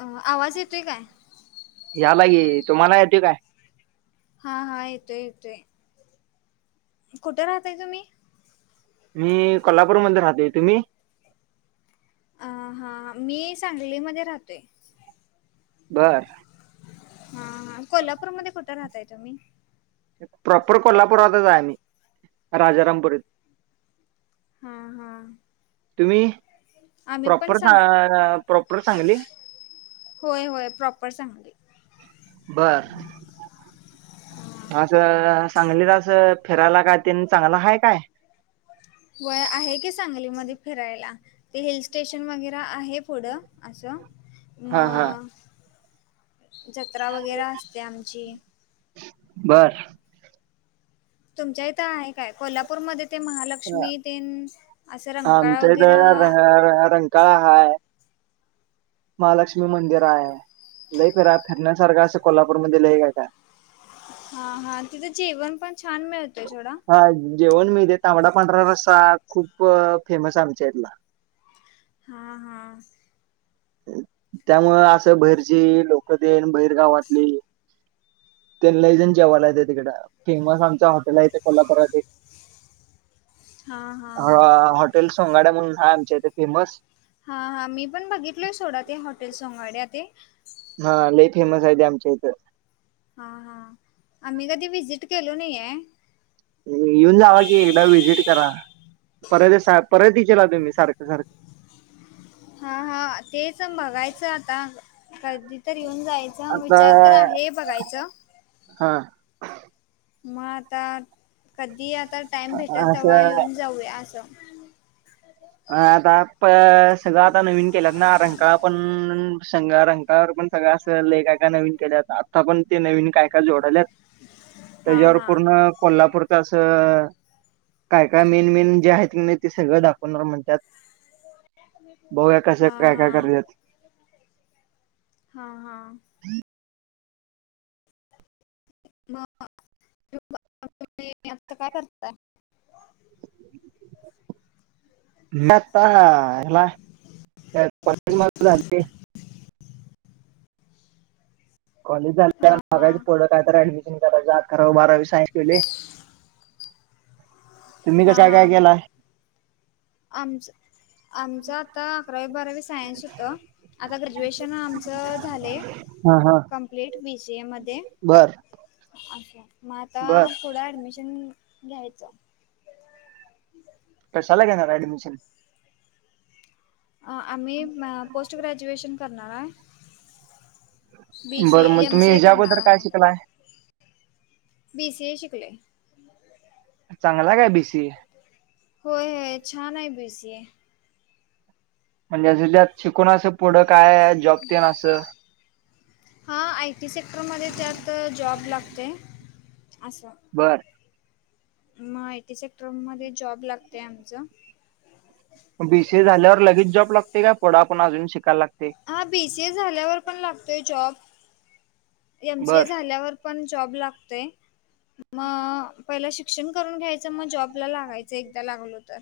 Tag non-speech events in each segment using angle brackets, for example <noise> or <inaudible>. अ आवाज येतोय काय? यालायकी. तुम्हाला येतोय काय? हा. हा. येतोय, येतोय. कुठं राहताय तुम्ही? मी कोल्हापूरमध्ये राहतोय. तुम्ही? अ हा मी सांगलीमध्ये राहतोय. बरं. हा. हा. कोल्हापूरमध्ये कुठं राहताय तुम्ही? प्रॉपर कोल्हापुरातच हाय आमी राजारामपूरीत. हा. हा. तुम्ही आम्ही पण प्रॉपर सांग सा - -प्रॉपर सांगली. होय. होय. प्रॉपर सांगली. बरं. आसं सांगलित असं फिरायला काय तेन चांगल हाय काय? वय आहे की सांगलीमध्ये फिरायला. ते हिल स्टेशन वगैरे आहेत. पुढं असं हा हा म. जत्रा वगैरे असते आमची. बरं. तुमच्या इथं आहे काय? कोल्हापूरमध्ये - - ते महालक्ष्मी तेन, असं रंकाळा आमच्या वगैरा. इथं <unintelligible> रं काळा हाय. महालक्ष्मी मंदिर हाय. लई फिरा फिरण्यासारखं असं कोल्हापूरमध्ये लई काय काय हाय. हा. हा. तिथं जेवण पण छान मिळतंय सोडा. हा. जेवण मिळतयं तांबडा पांढरा रस्सा खूप फेमस आहे आमच्या इथला. हा. हा. त्यामुळ असं बहिरची लोकं तेन बैरगावातली ते लैजन जेवायला येत्यात हिकडं. फेमस आमचा हॉटेल आहे कोल्हापुरात एक. हा हा हॉटेल सोंगाड्या म्हणून हाय आमच्या इथं फेमस. हा. हा. मी पण बघितलोय सोडा ते हॉटेल सोंगाड्या ते. हा. लई फेमस हाय ते आमच्या इथं. हा. हा. आम्ही कधी व्हिजिट केलो नाहीआयं. येऊन जावा कि एकदा व्हजिट करा. परत सा - -परत इचिला तुम्ही सारखं सारखं. हा. हा. तेच बघायचं आता कधी तर येऊन जायचं. आता विचार तर आहे बघायचं. हा मग आता कधी आता टाइम भेटल तेवा असं येऊन जाऊया असं. अ आता प सगळं आता नवीन केल्यातना. रंकाळा पण शंग रंगावर पण सगळ अस लई काय काय नवीन केल्यात. आता पण ते नवीन काय काय जोडल्यात. <inaudible> तेज्यावर हा पूर्ण कोल्हापूरच असं काय काय मेन मेन जे आहेत किनी ते सगळं दाखव त्यात. बघुया कसं हा काय काय हा करत्यात. हा. हा. मग, तुमही आता काय करताय? <inaudible> मी आता हेला काय <unintelligible> झाली कॉलेज झाल्यावर हा हा बघायच पुढं काय तर ऍडमिशन करायंचं. आकरांवी, बारावी सायन्स केलोय. तुम्ही कसाय. काय काय केलाय? आम आमच आता अकरावी, बारावी सायन्स होतं. आता ग्रॅज्युएशन आमचं झालयं. हा हा कंप्लीट बी सी ए मध्ये. बर अच्छा मग आता बर पुढं ऍडमिशन घ्यायचं कशाला घेणार ऍडमिशन आम्ही पोस्ट ग्रॅज्युएशन करणार आहे बी सी बरं ए मग एम तुम्ही सी ए करणार ह्याच्याबद्दल काय शिकलाय बीसीए शिकले चांगला काय बीसीए होय होय छान आहे बीसी ए म्हणजे त्यात शिकून असं पुढं काय जॉबते ना असं हा आय टी सेक्टरमध्येध्ये त्यात जॉब लागतोय असं बरं मग आयटी सेक्टरमध्येध्ये जॉब लागतेय आमचं बीसीए झाल्यावर लगेच जॉब लागते का पुढा पण अजून शिकायला लागते हा बीसीए झाल्यावर पण लागतोय जॉब एमसीए बर झाल्यावर पण जॉब लागतंय मग पहिला शी शिक्षण करून घ्यायचं मग जॉबला लागायचं एकदा लागलो तर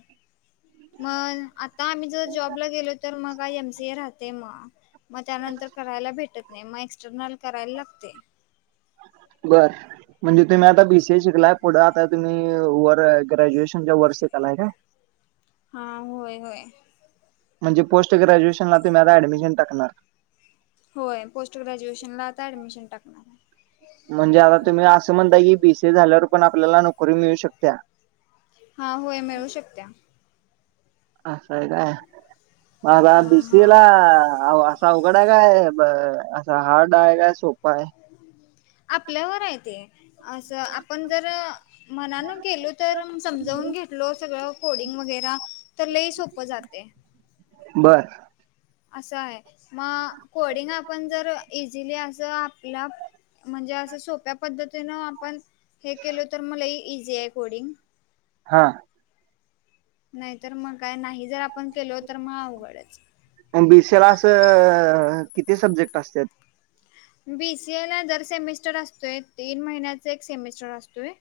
मग आता आम्ही जर जॉबला गेलो तर मग का एमसी ए राहते मग मग त्यानंतर करायला भेटत नाही मग एक्सटर्नल करायला लागते बरं म्हणजे तुम्ही आता बीसी ए शिकलाय पुढं आता तुम्ही वर ग्रॅज्युएशनच्या वर शिकलाय का हा होय होय म्हणजे पोट ग्रॅज्युएशनला तुमही आता डमिशन टाकणार होय पोस्ट ग्रॅज्युएशन ला आता ऍडमिशन टाकणार आहे म्हणजे आता तुम्ही असं म्हणताय की बीसी झाल्यावर पण आपल्याला नोकरी मिळू शकत्या हा होय मिळू शकत्या अस काय मग आता हां हां बीसीएला अवघड आहे काय ब असं हार्ड आहे काय सोपा आहे आपल्यावर आहे ते असं आपण जर मनान गेलो तर म समजावून घेतलो सगळं कोडिंग वगैरे तर लय सोपं जाते बर असं आहे मग कोडिंग आपण जर इझिली असं आपला म्हणजे असं सोप्या पद्धतीनं आपण हे केलो तर मलाही इझी आहे कोडिंग हा नाहीतर मग काय नाही जर आपण केलो तर मग अवघडच बीसी ए ला असं किती सब्जेक्ट असत्यात बीसीए ला जर सेमिस्टर असतोय तीन महिन्याच एक सेमिस्टर असतोय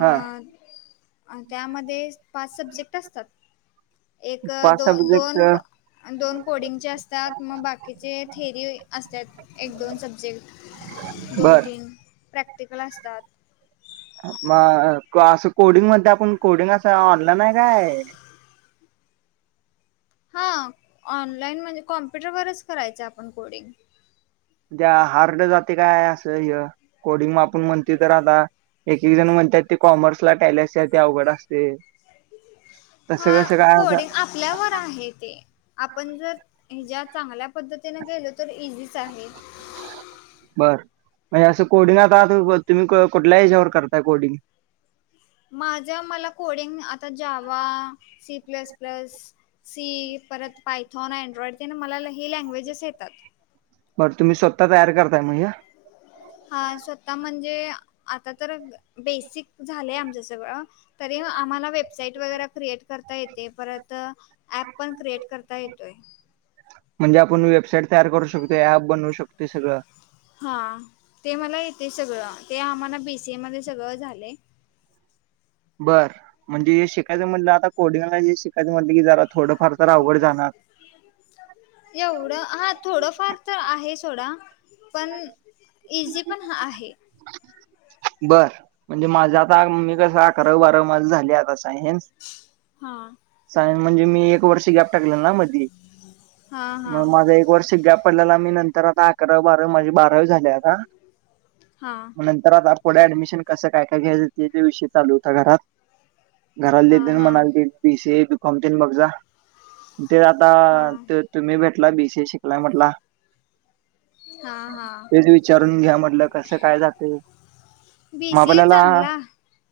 हा त्यामध्ये पाच सब्जेक्ट असतात एक पाच दोन सब्जेक्ट दोन दोन कोडिंगचे असतात मग बाकीचे थेरी असतात एक दोन सब्जेक्ट दोन बर तीन प्रॅक्टिकल असतात मग असं कोडिंग मध्ये आपण कोडिंग असं ऑनलाईन आहे काय हा ऑनलाईन म्हणजे कॉम्प्युटरवरच करायचं आपण कोडिंग त्या हार्ड जाते काय असं कोडिंग आपण म्हणते तर आता एक एक जण म्हणतात ते कॉमर्स ला टायले अस अवघड असते हा तसं कसं काय कोडिंग असं आपल्यावर आहे ते आपण जर ह ज्या चांगल्या पद्धतीने गेलो तर इझीच आहे बरं म्हणजे असं कोडिंग आत आहात तुम्ही कुठल्या याच्याावर करताय कोडिंग माझं मला कोडिंग आता जा्यावा सी प्लस प्लस सी परत पायथॉन अँड्रॉइड ते ना मला हे लँग्वेजेस येतात बरं तुम्ही स्वतः तयार करतायणज्या हा स्वतः म्हणजे आता तर बेसिक झालंय आमचं सगळं तरी आम्हाला वेबसाईट वगैरे क्रिएट करता येते परत. ऍप पण क्रिएट करता येतोय. म्हणजे आपण वेबसाईट तयार करू शकतो ऍप बनवू शकत सगळं. हा ते मला येते सगळं ते आम्हाला बीसीए मध्ये सगळं झालं. बरं म्हणजे शिकायचं म्हटलं आता कोडिंगला ज शिकायचं म्हटलं की जरा थोडंफार तर आवड जाणार. एवढं हा थोडं फार तर आहे सोडा. पण इझी पण हा आहे. बर म्हणजे माझं आता मी कस अकरा बारावी मा झाले आता. हा सायन म्हणजे मी एक वर्ष गॅप टाकले ना मधली. हा हा मग माझा एक वर्ष गप. पडल्याला मी नंतर आता अकरा बारावी माझे बारावी झाले आता हा नंतर आता. पुढे ऍडमिशन कसं काय काय घ्यायचं विषय चालू होता घरात हा घरला हा म्हणाले. बीसी ए बिकौतेन बघ जा ते आता हा ते. तुम्ही भेटला बीसीए शिकलाय म्हटला. हा हा तेच विचारून घ्या म्हटलं कस काय जाते. बी सी ए चांगला.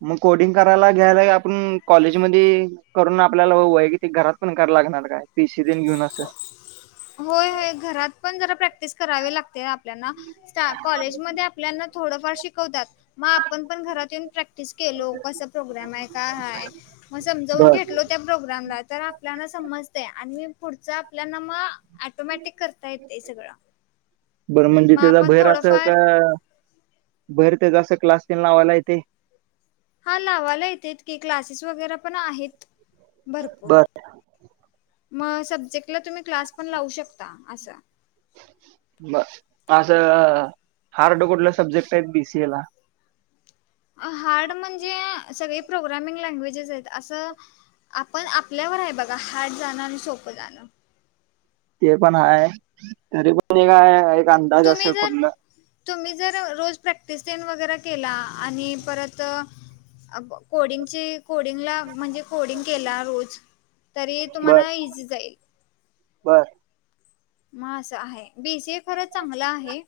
मग कोडिंग करायला घ्यायला आपण. कॉलेजमध्ये करून आपल्याला वैयतिक घरात पण करा लागणार काय पी सी दिन घेऊन असं. होय होय घरात पण जरा प्रॅक्टिस करावी लागते. कॉलेजमध्ये आपल्याना थोडंफार शिकवतात. मग आपण पण घरात येऊन प्रॅक्टिस केलो कसा प्रोग्राम आहे का हय मग समजावून बर घेतलो. त्या प्रोग्रामला तर आपल्याला समजते. आणि मी पुढचा आपल्या नामा टोमॅटिक करता येते सगळं. बरं म्हणजे मग त्याचा आपण भैराच थोडंफार का. भर तरसं क्लास टेन लावायला येते. हा लावाला येतेेत की क्लासेस वगैरे पण आहेत. भरपूर बर मग सब्जेक्टला तुम्ही क्लास पण लावू शकता असा. ब असं हार्ड कुठल्या सब्जेक्ट आहेत बीसीए ला. हार्ड म्हणजे सगळे प्रोग्रामिंग लँग्वेजेस आहेत असं. आपण आपल्यावर आहे बघा हात जाणं आणि सोपं जाणं. ते पण हाय तरी पण काय. तुम्ही जर. तुम्ही जर रोज प्रॅक्टिस देन वगैरे केला आणि परत. कोडिंगची. कोडिंगला म्हणजे कोडिंग केला रोज तरी बर तुम्हाला इझी जाईल. बर म असं आहे बीसीए खरंच चांगला आहे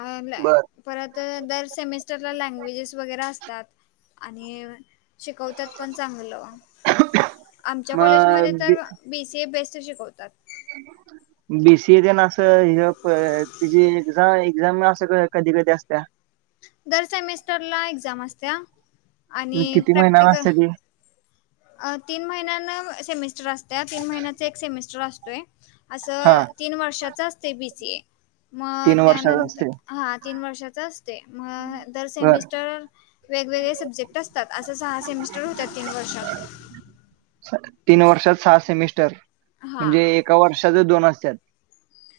आला. बर परत दर सेमिस्टरला लँग्वेजेस वगैरे असतात आणि.. शिकवतात पण चांगलं आमच्या कॉलेजमध्ये मग तर.. बीसी ब्यास शिकवतात. बीसीए दे ना अस तची एझा एक्झाम अस कधी कधी असत. दर सेमेस्टरला एक्झाम आसत्या आणि किती महिन्याला प्रॅक्टिकल. असते ती तीन महिन्यांन सेमिस्टर असत्या तीन महिन्याच एक सेमिस्टर असतोय. हा असं तीन वर्षाच असते बीसी ए. मग तीन वर्षात त्यानंतर असते हा तीन वर्षाचा असते मग जर बर सेमिस्टर.. वेगवेगळे सब्जेक्ट असतात असं सहा सेमिस्टर होत्याात तीन वर्षात. तीन वर्षात सहा सेमिस्टर हा म्हणजे एका वर्षाच दोन असत्यात.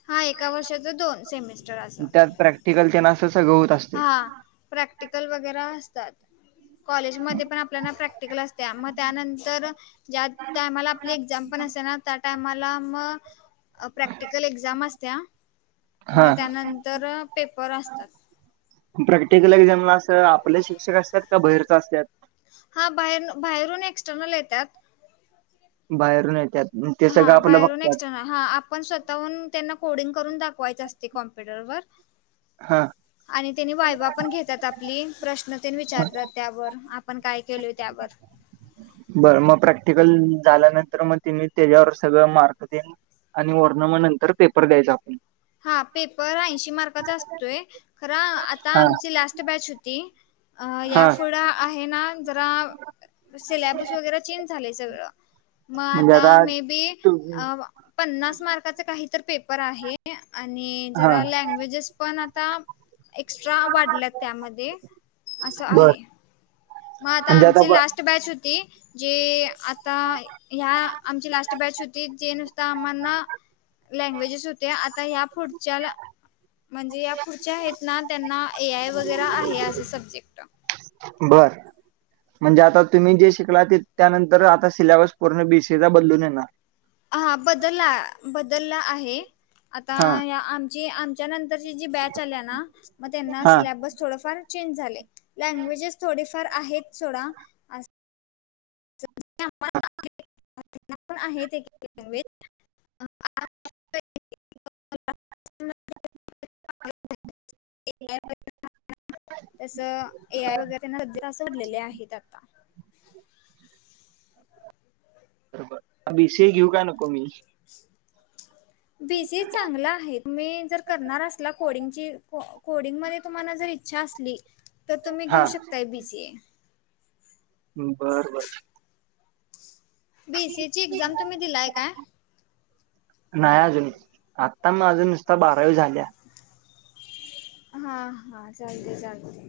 हा एका वर्षाच दोन सेमेस्टर. त्यात प्रॅक्टिकल तेनं असं सगळं होत असत. हा प्रॅक्टिकल वगैरे असतात कॉलेजमध्ये पण आपल्याला प्रॅक्टिकल असत. त्या मग त्यानंतर ज्या टायमाला आपली, एक्झाम पण असते ना, त्या टायमाला मग. प्रॅक्टिकल एक्झाम असत्या आ. हा मग त्यानंतर पेपर असतात. प्रॅक्टिकल एक्झामला असं, आपले शिक्षक असत्यात का? बाहेरच असतात. हां बाहेर, बाहेरून एक्सटर्नल येतात. बाहेरून येत्यात. ते सगळं हा आपलं बाहेरून बघत्यात. एक्सटर्नल हा आपण स्वतःहून त्यांना, कोडिंग करून दाखवायचं असते, कॉम्प्युटरवर. हा आणि त्यांनी वायवा पण घेतात आपली. प्रश्न ते न विचारत्यात. त्यावर. आपण काय केलोय, त्यावर. बरं मग प्रॅक्टिकल झाल्यानंतर मग, तेन्ही त्याच्यावर सगळं, मार्क तेन आणि वर्न मग नंतर पेपर द्यायचा, आप हा, पेपर ऐंशी मार्काचा असतोय, खरं. आता हा आमची लास्ट बॅच होती. अ हा या पुुढं आहे ना. जरा, सलॅब्स वगैरे चेंज झालेय, सगळं. मग आता, मे बी तू पन्नास मार्काचा काहीतर पेपर आहे. आणि हा जरा लँग्वेजेस पण आता एक्स्ट्रा वाढल्यात, त्यामध्ये. असं बर आहे. मग आता, म्हणजे आमची ब- लास्ट बॅच होती. जे आता, ह्या आमची लास्ट बॅच होती. जे नुसता आम्हाना लँग्वेजेस होते. आता या पुढच्याला म्हणजे या पुढच्या आहेत ना. त्यांना ए आय वगैरे आहे असे सब्जेक्ट. बर. म्हणजे आता तुम्ही जे शिकला ते त्यानंतर, आता सिलेबस पूर्ण बीसी चा बदलून येणार. हा बदला. बदलला आहे. आता हा या आम्ह जी आमच्या नंतरची जी बॅच आल्या ना. मग त्यांना, हा सिलेबस थोडफार चेंज झाले. लँग्वेजेस थोडेफार आहेत, सोडा. असे <unintelligible> पण आहेत एक <unintelligible> <unintelligible> <unintelligible> तस ए आय वगैरे <unintelligible> <unintelligible> आहेत आता. <unintelligible> घेऊ का नको मी <unintelligible> बीसी चांगला आहे. तुम्ही जर करणार असला, कोडिंगची को कोडिंगमध्ये तुम्हाला जर इच्छा असली, तर तुम्ही हा घेऊ शकताय बीसीए. बरं बर. बी एसी ची एक्झाम तुम्ही दिलाय काय? नाही अजून. आता माझं नुसता, बारावी झाल्या. <inaudible> हा, हा. चालतय, चालतंय.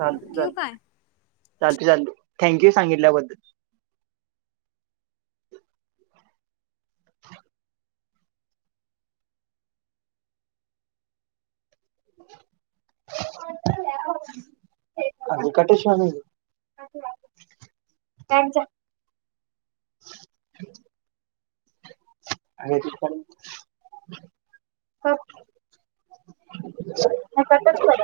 चालतय- चालतंय. चालतंय- चालतय. थँक्यू, सांगितल्याबद्दल. <inaudible> <unintelligible> <unintelligible> <unintelligible> हे कटच करा.